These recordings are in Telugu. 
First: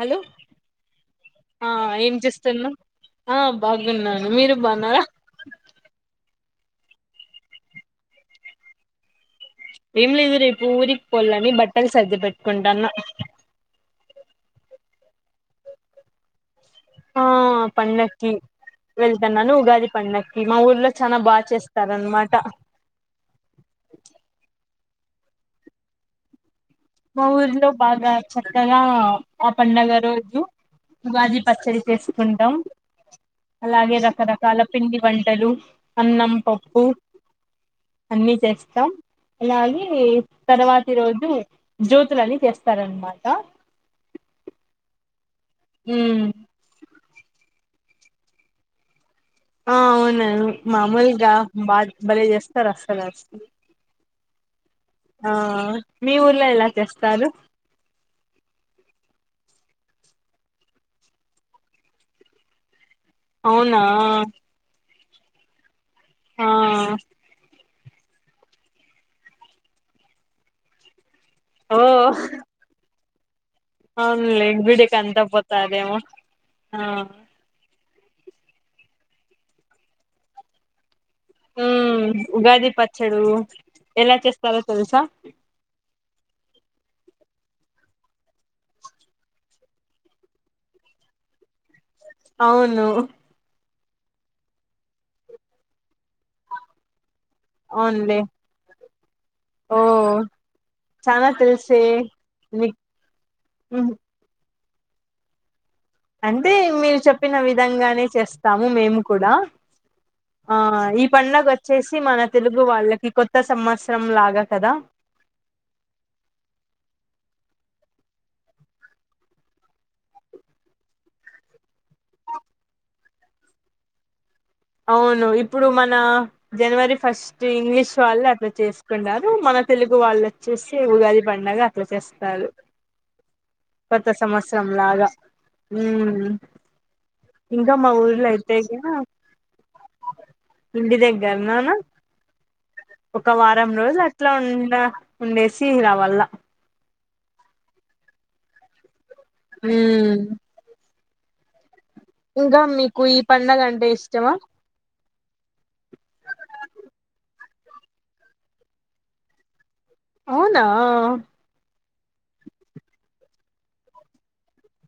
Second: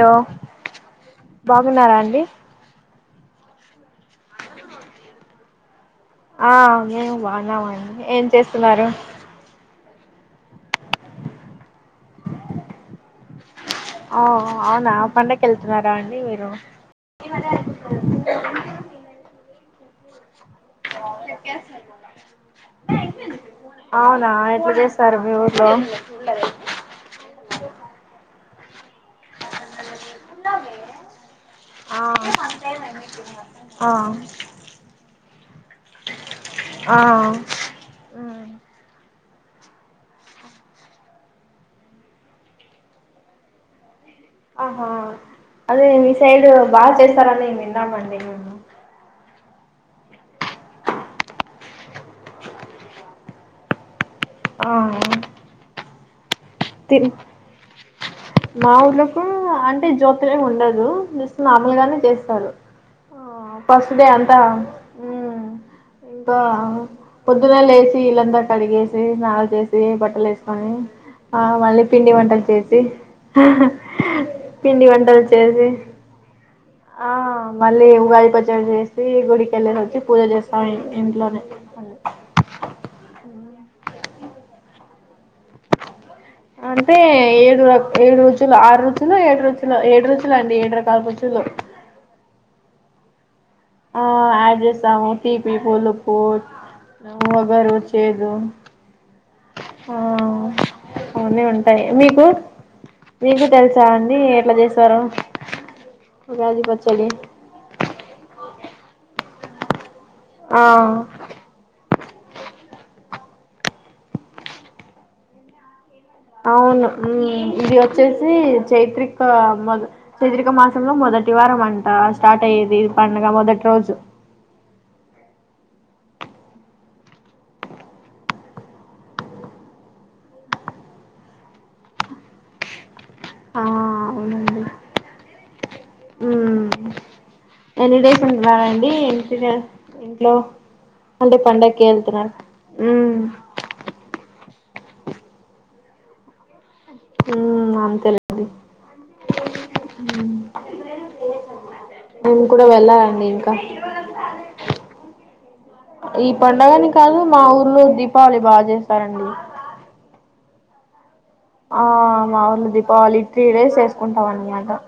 హలో ఆ బాగున్నారా ఏమ్ అండి చేస్తున్నావ్ ఆ బాగున్నాను మీరు బాన్నార ఆ మేము బాగున్నామండి ఏం చేస్తున్నారు ఏం లేదు రేపు ఊరిక్ పోల్లని బట్టలు సర్ది పెట్టుకుంటాన్న. ఆ అవునా పండక్క్ ఎళ్తున్నారా అండి మీరు ఆ పండక్కి వెళ్తన్నాను ఉగాది పండ అవునా ఎట్ల జేస్ సారు మీ ఊర్లో మా ఊర్లో బాగా చక్కగా ఆ పండగ రోజు ఉగాది పచ్చడి ఆ చేసుకుంటం, ఆ అలాగే రకరకాల పిండి. వంటలు, అన్నం, పప్పు, ఆ అన్నీ చేస్తాం. అలాగే తర్వాతి రోజు జ్యోతులని తెస్తారన్నమాట అహా అదే మీ సైడ్ బాగా చేస్తారని విన్నామండి మేము. ఆ అవును మామూలుగా బా భలే చేస్తారు అస్సలు అస్ ఆ ఆ మీ ఉ తి మా ఊర్లో తూ అంటే జ్యోతి ఏం ఉండదూ, జస్ట్ మామూలుగానే చేస్తారు. ఆ అవునా ఫస్ట్ డే అంతా మ్మ్ ఇంకా ఆ పొద్దుగాల్లేష్ సీళ్ళంతా కడిగేసీ, స్నాల్ చేేసీ, బట్టలేసుకొని. ఆ ఓ మళ్ళీ పిండి వంటలు చేసి హహ అవునులే పిండి గుడికి వంటల్ అంతా చేసి పోతారేమో ఆ మళ్ళీ ఉ ఉగాది పచ్చడ చేసీ, గుడికి ఎల్లేసొచ్చి, పూజ చేస్తామింగ. ఊమ్ ఉగాది పచ్చడూ ఎలా చేస్తారో తెలుసా అంటే ఏడుర ఏడు రుచులు ఆరు రుచులో, ఏడు రుచులో, ఏడు రుచులు అండి ఏడు రకాల రుచులు. అవును ఆ ఆడ్జేసాము పీపి పులుపు ఒగరు అవునులే చేదు ఓ ఆ చానా అవున్నీ తెలుసే ఉంటాయి మీకు మీక్ మీకు తెలుసా ఉహు అండి ఎట్లా చేసారో అంతే మీరు చెప్పిన విధంగానే చేస్తాము మేము కూడా. ఆ ఈ పని నాకొచ్చేసి తి మన తెలుగు వాళ్ళకి కొత్త సంవత్సరం లాగా కదా అవును ఊమ్ ఇది ఓచ్చేసీ చైత్రిక మొద చైత్రిక మాసంలో మొద. దటి వారం అంటా స్టార్ట్ అయ్యేది పండుగ మొదటి రోజు. అవును ఇప్పుడు మన జనవరి ఫస్ట్ ఇంగ్లీష్ వాళ్ళు అట్ల చేసుకున్నారు మన. నా తెలుగు వాళ్ళు ఒచ్చేసి ఉగాది పండగ అట్లా చేస్తారు. ఆ కొత్త అవునండి సంవత్సరం లాగా ఊమ్ మ్మ్. ఇంగ మా ఎన్ని డేస్ ఊర్లో అయితే ఉంటున్నారండి ఇగా ఇంటి అంటే పండక్కి ఎళ్తరా ఒక వారం రోజులు అట్లా ఉండ ఉండేసి ఇలా వల్ల ఉమ్ ఆంథెలీ ఉమ్ నేను ఇంకా కూడా మీకు ఈ వెళ్ళాలండి ఇంకా పండగ అంటే ఇష్టమా ఈ పండుగాని కాదు మా ఊర్లో దీపావళి బాగా చేస్తారా అవునా ఆ మా ఊళ్ళ దీపావళి త్రీ డేస్ చేసుకుంటాం అన్నమాట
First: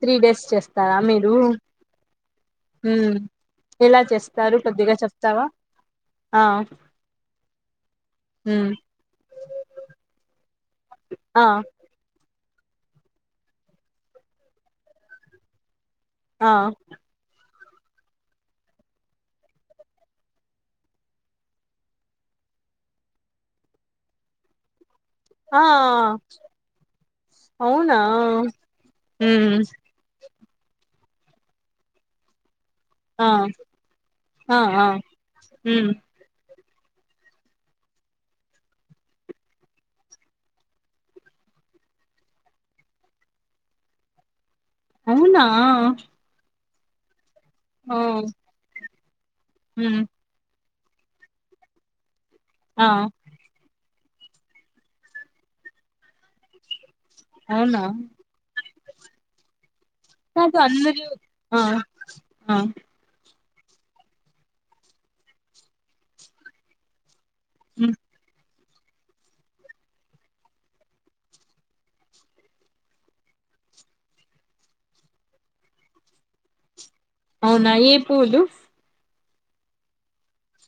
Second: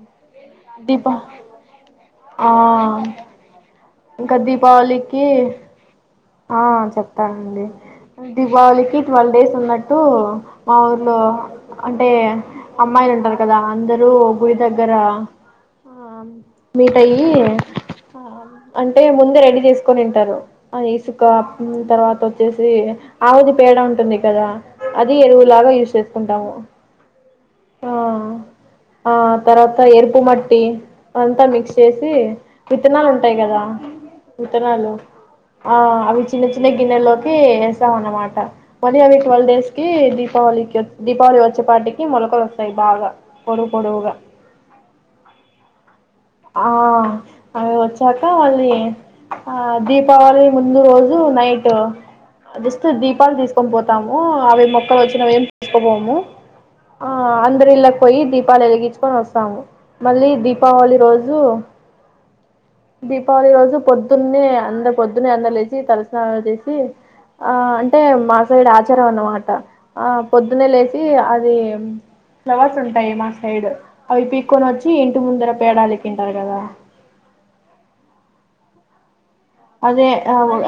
త్రీ డేస్ చేస్తారా దీపా మీరు ఆ ఉమ్ ఎలా ఇంకా చేస్తారు కొద్దిగా దీపావళికి చెప్తావా ఆ చెప్తానండి ఉమ్ దీపావళికి ట్వెల్వ్ డేస్ ఉన్నట్టు మా ఊర్లో ఆ అంటే అమ్మాయిలు ఉంటారు కదా అందరు గుడి దగ్గర ఆ మీట్ అయ్యి అంటే ముందే రెడీ చేసుకొనిటరు అదిసు తర్వాత వోచ్చేసి ఆవుది పేడ ఉంటుంది గదా అది ఆ ఎరువులాగ యూజ్ చేసుకుంటాము ఆ అవునా ఆ ఉమ్ తర్వాత ఏరుపు మట్టి అంతా మిక్స్ ఎసి విత్తనాలు ఆ ఉంటయి గదా ఆ ఆ విత్తనాలు ఆ ఉమ్ అవి చిన్న చి చిన్న గిన్నెలోకి ఎస్తాం అన్నమాట మళ్ళీ అవి టుల్వ్ డేస్ కి దీపావళికి దీపావళి వచ్చ పచ్చపాటికి మొలకలు వస్తాయి బాగ పొడువు పొడువుగా అవునా ఆ అవి ఆ వచ్చాక అది ఆ ఉమ్ దీపావళి ముందు రోజు నైట్ జస్ట్ ఆ దీపాలు తీసుకొని పో తాము అవి మొక్కలు వచ్చినవి ఎం తీసుకపోము ఆ అందరు అవునా ఇళ్ళకి పోయి దీపాలు ఎలిగించుకొని వస్తాము మళ్ళీ కాదు దీపావళి అందరూ రోజు కు ఆ ఆ దీప్ దీపావళి రోజు పొద్దున్నే అంత పొద్దునే అంత లేచి తలస్నాన చేసి ఆ ఉమ్ అంటే మా సైడ్ ఆచారం అన్నమాట ఆ పొద్దున్నే లేచి అది ఫ్లవర్స్ ఉంటాయి మా సైడ్ అవి పీక్కొని వచ్చి ఇంటి ముందర పడాలికంటారు కదా అవునా ఏ పూలు అదే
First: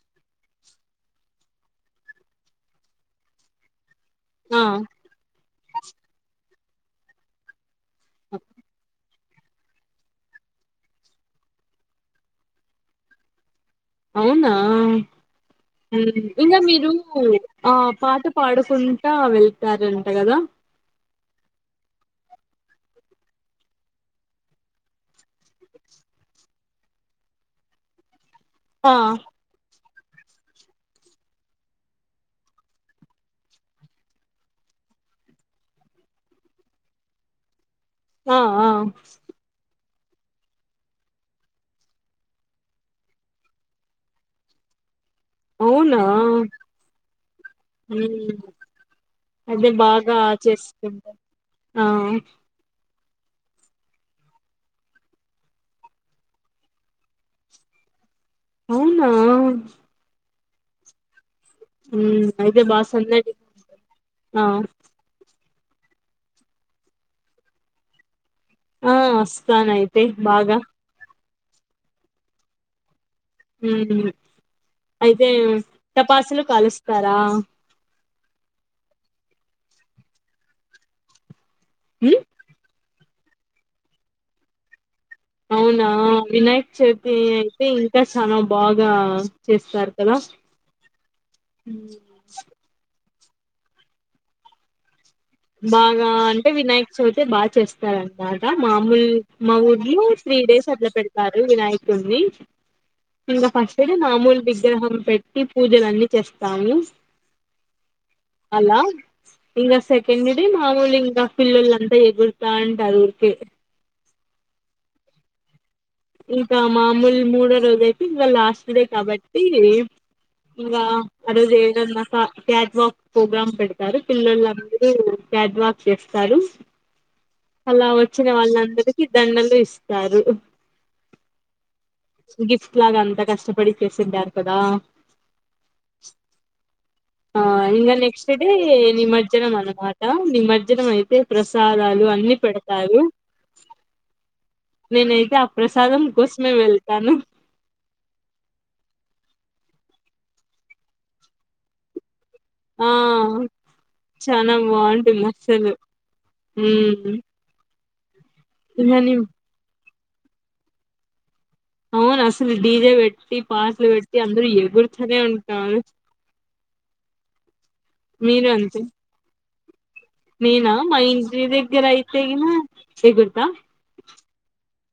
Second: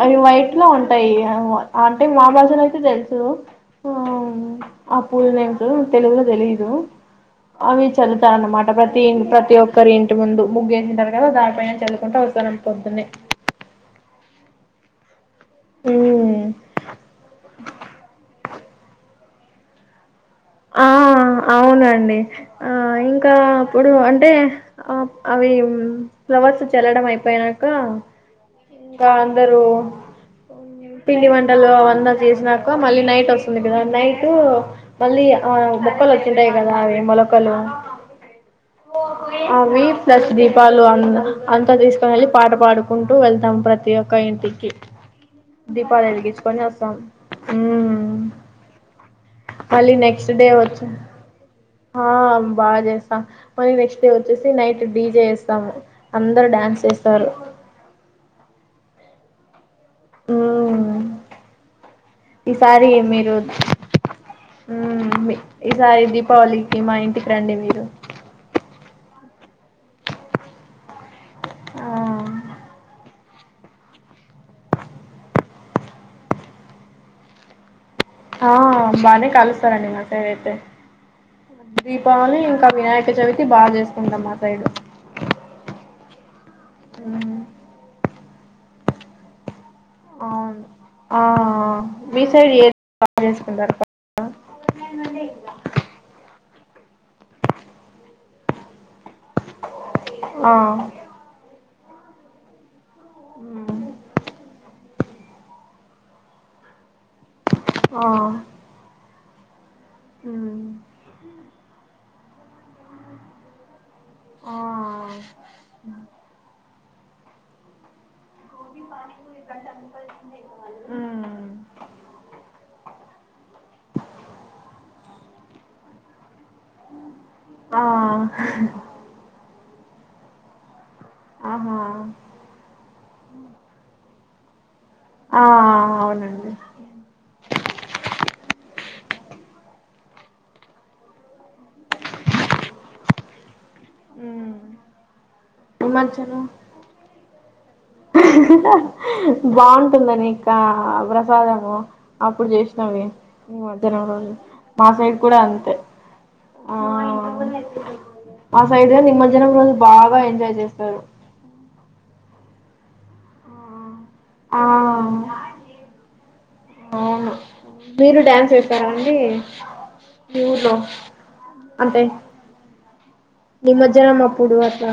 అవి వైట్ లో ఉంటాయి అంటే మా భాషలో అయితే తెలుసు ఆ ఆ పూలనేమ్ టో తెలుగులో తెలియదు అవి చల్లూ తారన్నమాట ప్రతి ప్రతి ఒక్కరి ఇంటి ముందు ముగ్గు ఎసి ఉంటారు కదా దానిపైన చల్లు కుంటా వస్తారనమాట పొద్దునే అవునా ఉమ్ ఇంగా మీరు ఆ పాత పాడుకుంటా వేస్తారంట గద ఆ ఆ అవునండి ఆ ఇంగా అప్పుడు అంటే అవి ఫ్లవర్స్ చల్లడం అయిపోయినాక ఆ ఇంగా అందరూ పిండి వంటలు అవన్ని చేసినాక మళ్ళీ నైట్ వస్తుంది కదా నైట్ మళ్ళీ మొక్కలు వోచిన్వి కదా అవి మొలకలు ఆ ఆ అవి ప్లస్ దీపాలు అ అంతా తీసుకోని వెళ్ళి పాట పాడుకుంటూ వెళ్తాం ప్రతి ఒక్క ఇంటికి అవునా దీపాలు ఎలిగించుకొని వస్తాం ఉమ్ అదే మళ్ళి బాగా నెక్స్ట్ డే వచ్చి చేసుకుంటా ఆ అ బాగ చేస్తారు మరి నెక్స్ట్ డే వచ్చేసి నైట్ డీజే వేస్తాము అందరు డ్యాన్స్ చెస్తారు [inaudible] అవునా ఉమ్ ఉమ్ అయితే బా ఈసారి సందడి మీరు ఆ ఉమ్ ఈసారి దీపావళికి మా ఇంటికి రండి మీరు ఆ వస్తాను అయితే బాగ ఆ ఉమ్ అయితే టాపాసులు కాలుస్తారా ఆ బానే కాలుస్తారండి మా సైడ్ అయితే ఉమ్ దీపావళి ఇంకా వినాయక చవితి బాగ చేసుకుంటాం మా సైడ్ అవునా వినాయక్ చవితి మ్మ్ అయితే ఇంకా చాన బాగ అవును ఆ మీ సైడ్ ఎది బాగ చేసుకుంటారు పండుగ బాగా అంటే వినాయక్ చవితే బాగ్ చేస్తారన్నమాట మా మల్ మా ఊర్లులో త్రీ ఆ డేస్ అట్ల పెడతారు వినాయకుడిని ఇంగా మ్మ్ ఫస్ట్ డే మామూలు విగ్రహం పెట్టి పూజలు అన్నీ చేస్తాము ఆ అలా ఇంగా సెకండ్ డే మ్మ్ మాముూలు ఇంగా పిల్లలు అంతా ఎగురు బాగుంటాది ఊరికే ఆ ఇంకా మామూలు మూడో రోజు అయితే ఇకా లాస్ట్ డే కాబట్టి ఇంగా మ్మ్ ఆ రోజు ఏదున్నా క్యాట్ వాక్ ప్రోగ్రామ్ పెడతారు పిల్లలుందరూ క్యాట్ వాక్ చేస్తారు ఆ అలా వచ్చిన ఆహా వాళ్ళందరికి దండలు ఇస్తారు గిఫ్ట్ లాగా అంతా కష్టపడి చేసిండారు కదా ఆ అవునండి ఆ ఇంగా నెక్స్ట్ డే నిమజ్జనం అన్నమా నిమజ్జనం అయితే ప్రసాదాలు అన్ని పెడతారు మ్మ్ నేనైతే ఆ ప్రసాదం నిమజ్జనం కోసమే వెళ్తాను బాగుంటుందని ఇంకా ప్రసాదము అప్పుడు ఆ చేసినావి ఈ మధ్యల రోజు మా సైడ్ కూడా అంతే ఆ ఉహు మా సైడ్ నిమజ్జనం రోజు బాగా ఎంజాయ్ చేస్తారు అవును అసలు డీజే పెట్టి పాటలు పెట్టి అందరూ ఆ ఎగురుతనే ఉంటారు అవును మీరు డ్యాన్స్ వేస్తారాండి మీ నేనా ఊర్లో మా ఇంటి దగ్గర అంటే అయితే గిన ఎగురుతా నిమజ్జనం అప్పుడు అట్లా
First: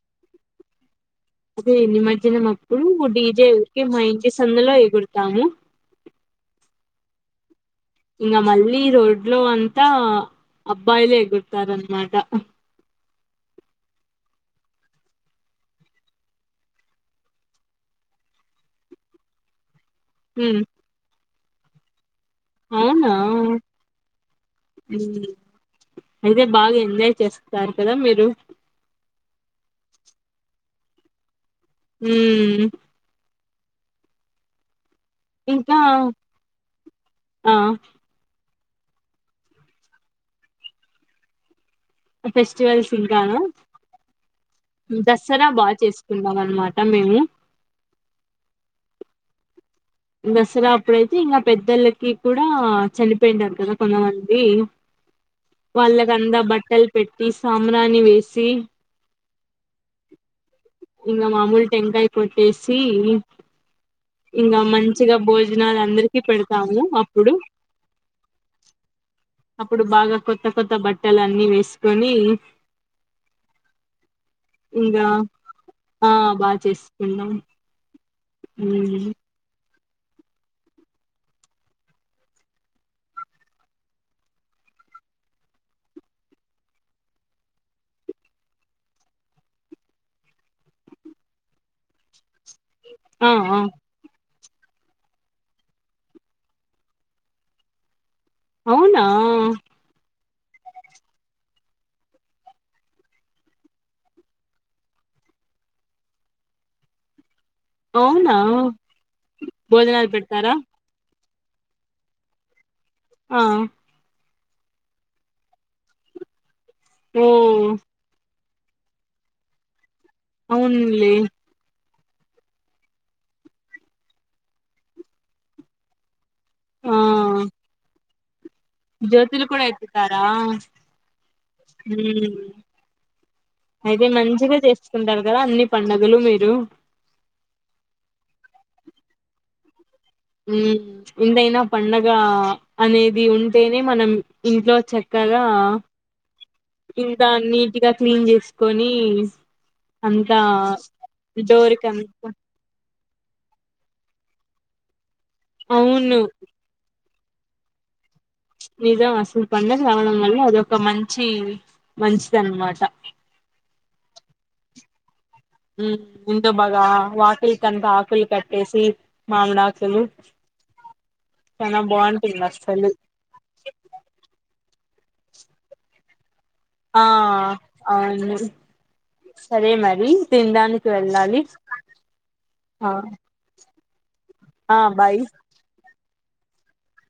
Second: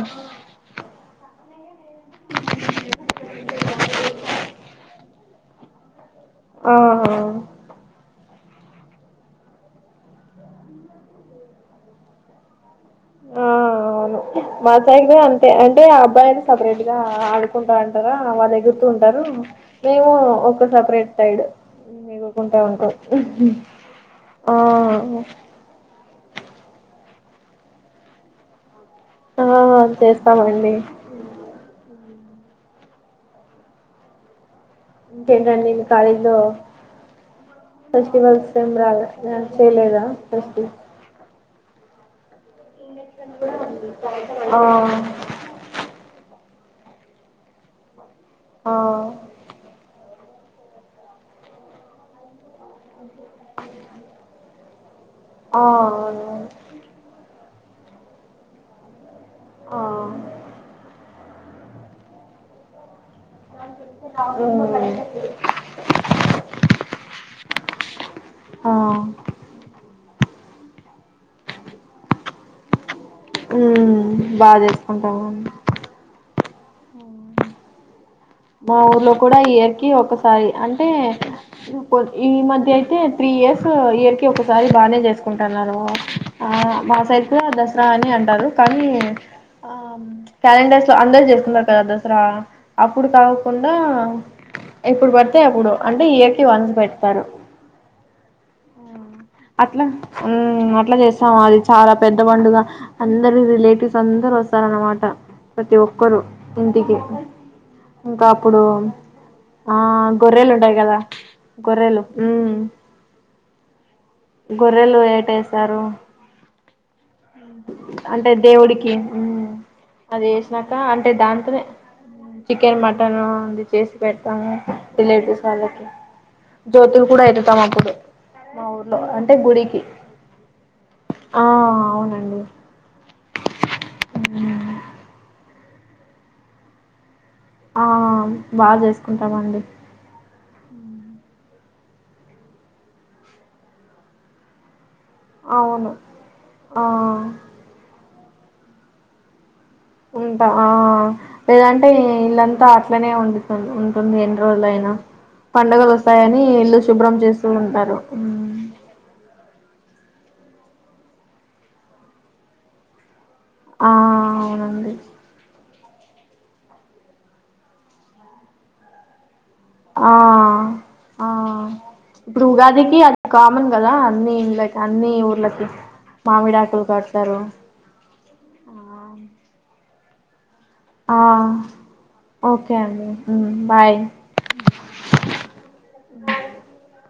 అదే నిమజ్జనం అప్పుడు డీజే ఉరికే మా ఇంటి సందులో ఎగురుతాము ఆహ ఇంగ మళ్ళీ రోడ్లో అంతా అబ్బాయిలు ఎగురుతారన్నమాట ఆ అవును మా సైడ్ అంతే అంటే ఆ అబ్బాయిలు సపరేట్ గా ఆడుకుంటా అంటారా వాళ్లు ఎగురు టారు మేము ఉమ్ ఒక సపరేట్ సైడ్ ఉంటాం అవునా ఉమ్ ఆ అయితే బాగా ఎంజాయ్ చేస్తారు కదా మీరు ఆ చేస్తామండి హూమ్ ఇంకేంటండి ఇంకా మీ కాలేజీలో ఆ ఫెస్టివల్స్ రాగా చెయ్యలేదా ఫేస్ ఫెస్టివల్స్ ఇంకాన ఆ దసరా బాగా చేసుకున్నాం ఆ అన్నమాట మేము ఆ దసరా అప్పుడయితే ఇంగా పెద్దళ్లకి కూడా చనిపోయింటారు కదా కొంతమంది ఆ ఆ వాళ్ళకంతా బట్టలు పెట్టి సాబ్రాని వేసి ఆ ఇంకా మామూలు టెంకాయ కొట్టేసి ఇంగ మంచిగా భోజనాలు అందరికి పెడతాము అప్పుడు ఆ అప్పుడు బాగ కొత్త కొత్త బట్టలన్నిీ వేసుకొని ఉ బాగా చేసుకుంటాముడి చెస్పీపన్నాం మా ఊర్లో కూడా యిర్ ఒకసారి అంటే ఈ మధ్య అయితే త్రీ ఇయర్స్ ఇర్ క ఒకసారి బాగానే చేసుకుంటున్నారు ఆ మా సైతు ఆ దసరా అని అంటారు కానీ ఆ క్యాలెండర్స్ లో అందరూ చేసుకుంటుంటారు కదా దసరా ఇప్పుడు ఆ ఆ [unintelligible] ఎప్పుడు పడితేాయి అప్పుడు అంటే ఇయర్కి వన్ పెడతారు అవునా అట్ల ఉమ్ అట్ల చేస్తాము అది చాలా పెద్ద పండుగ అందరు రిలేటివ్స్ అందరు వస్తారన్నమాట ప్రతి ఒక్కరుూ ఇంటికి ఇంకా అవునా అప్పుడు ఆ భోజనాలు గొర్రెలు పెడతారా ఉంటయి కదా కొరలు ఉ ఆ గొర్రెలు ఏ టెన వేసారు ఓ అంటే దేవుడికి అది వ ఉసినాక అంటే అవునులే దాంతోనే చికెన్ మటన్ అది చేసి పెడతాము రిలేటివ్స్ వాళ్ళకి ఆ జ్యోతి కూడాడా యితే తా మాప్పుదు మా ఊర్లో అంటే జ్యోతులు కూడా గుడిక ఎత్తుతారా ఆ అవును మ్మ్ అయితే మంచిగా చేసుకుంటారు కదా అన్ని పండగలు మీరు ఆ బాగా చేసుకుంటామండి ఉ ఎందైనా పండగ అనేది ఉంటేనే మనం ఇంట్లో చ కదా అవును ఆ ఇకా నీట్గా క్లీన్ చేసుకొని అంతా ఉంటా ఆ లేదంటే డోర్కంత ఇలంతా ఇనే ఉండు ఉంటుంది ఎన్ని రోజులు అయినా పండుగలు అవును వస్తాయని ఇల్లు శుభ్రం చే ఉంటారు నిజా అసి పడుగ రావడం వల్ల అదొక మంచి మంచిది అనమాట ఆ అవునండి హ ముందు బగా వాకిలి కంత ఆకులి కట్టేసి మామిడాకులు ఆ ఆ చానా బాగుంటుంది ఇప్పుడు అసలు ఉగాదికి అది కామన్ కదా అన్నిలకి అన్ని ఊర్లకి మామిడాకులు ఆ కడతారు అవును సరే మరి తిందానికి ఆ ఓకే ఆ అండి బాయ్ ఆ బాయ ఉహ